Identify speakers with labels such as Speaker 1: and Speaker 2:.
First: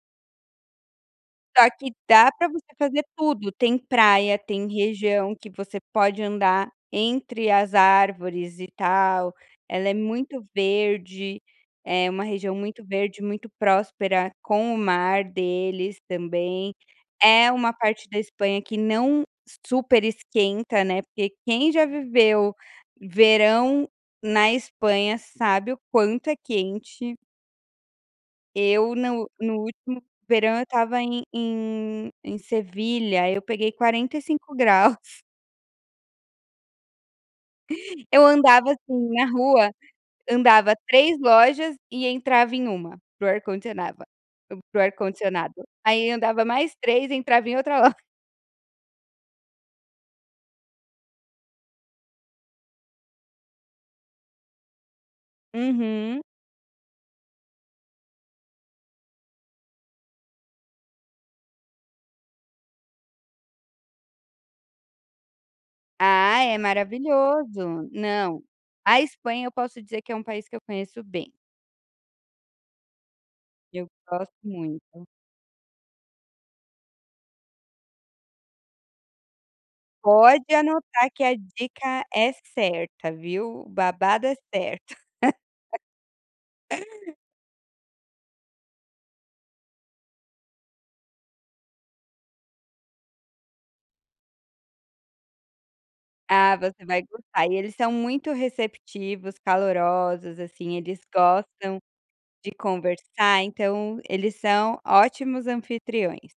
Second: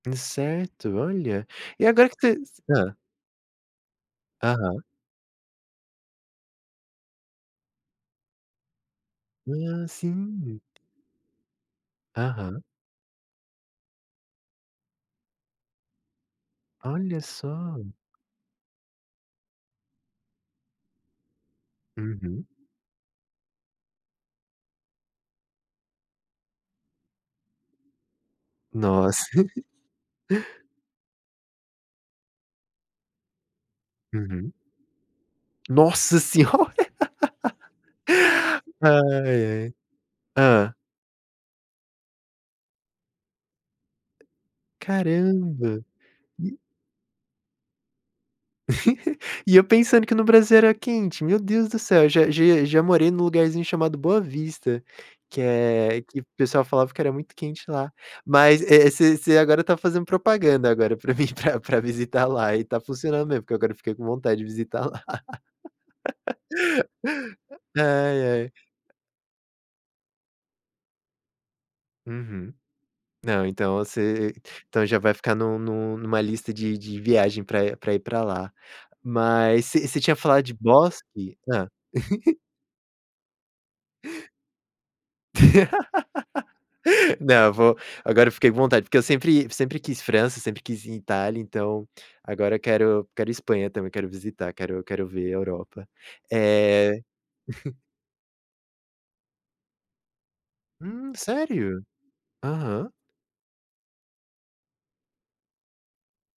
Speaker 1: Incerto olha,
Speaker 2: Só
Speaker 1: e
Speaker 2: que
Speaker 1: agora que tá
Speaker 2: dá para
Speaker 1: esse
Speaker 2: você
Speaker 1: hã.
Speaker 2: fazer tudo, tem praia, tem
Speaker 1: Aham.
Speaker 2: região que você pode andar entre as árvores e tal,
Speaker 1: Ah,
Speaker 2: ela é muito
Speaker 1: sim.
Speaker 2: verde, é uma região
Speaker 1: Aham.
Speaker 2: muito verde, muito próspera com o mar deles também,
Speaker 1: Olha
Speaker 2: é uma
Speaker 1: só.
Speaker 2: parte da Espanha que não super esquenta, né, porque quem já
Speaker 1: Uhum.
Speaker 2: viveu verão na Espanha sabe o quanto é quente. Eu no
Speaker 1: Nossa.
Speaker 2: no último verão eu estava em em em Sevilha eu peguei quarenta e cinco
Speaker 1: Uhum.
Speaker 2: graus.
Speaker 1: Nossa Senhora.
Speaker 2: Eu andava
Speaker 1: Ai,
Speaker 2: assim na rua,
Speaker 1: ai.
Speaker 2: andava
Speaker 1: Hã.
Speaker 2: 3 lojas e entrava em 1, para o ar-condicionava para o ar-condicionado,
Speaker 1: Caramba.
Speaker 2: aí andava
Speaker 1: E
Speaker 2: mais 3 entrava em outra loja.
Speaker 1: e eu pensando que no Brasil era quente, meu Deus do céu, já já já morei num lugarzinho chamado Boa Vista, que é que
Speaker 2: Uhum.
Speaker 1: o pessoal falava que era muito quente lá, mas, eh, você você agora tá fazendo propaganda agora para mim pra pra visitar lá e tá funcionando mesmo, porque agora eu fiquei com vontade de visitar lá.
Speaker 2: Ah é maravilhoso,
Speaker 1: Ai,
Speaker 2: não,
Speaker 1: ai.
Speaker 2: a Espanha eu posso dizer que é um país que eu conheço bem.
Speaker 1: Uhum. Não, então
Speaker 2: Eu gosto
Speaker 1: você então já
Speaker 2: muito.
Speaker 1: vai ficar no no numa lista de de viagem pra pra ir para lá. Mas você você tinha falado
Speaker 2: Pode
Speaker 1: de
Speaker 2: anotar que a
Speaker 1: bosque? Hã.
Speaker 2: dica é certa, viu? O babado é certo.
Speaker 1: Não, vou agora eu fiquei com vontade, porque eu sempre sempre quis França, sempre quis ir em Itália então, agora quero quero Espanha também, quero visitar, quero quero ver Europa,
Speaker 2: Ah, você
Speaker 1: eh
Speaker 2: vai gostar e eles são muito receptivos, calorosos, assim, eles
Speaker 1: Hum,
Speaker 2: gostam
Speaker 1: sério?
Speaker 2: de
Speaker 1: Aham.
Speaker 2: conversar, então eles são ótimos anfitriões.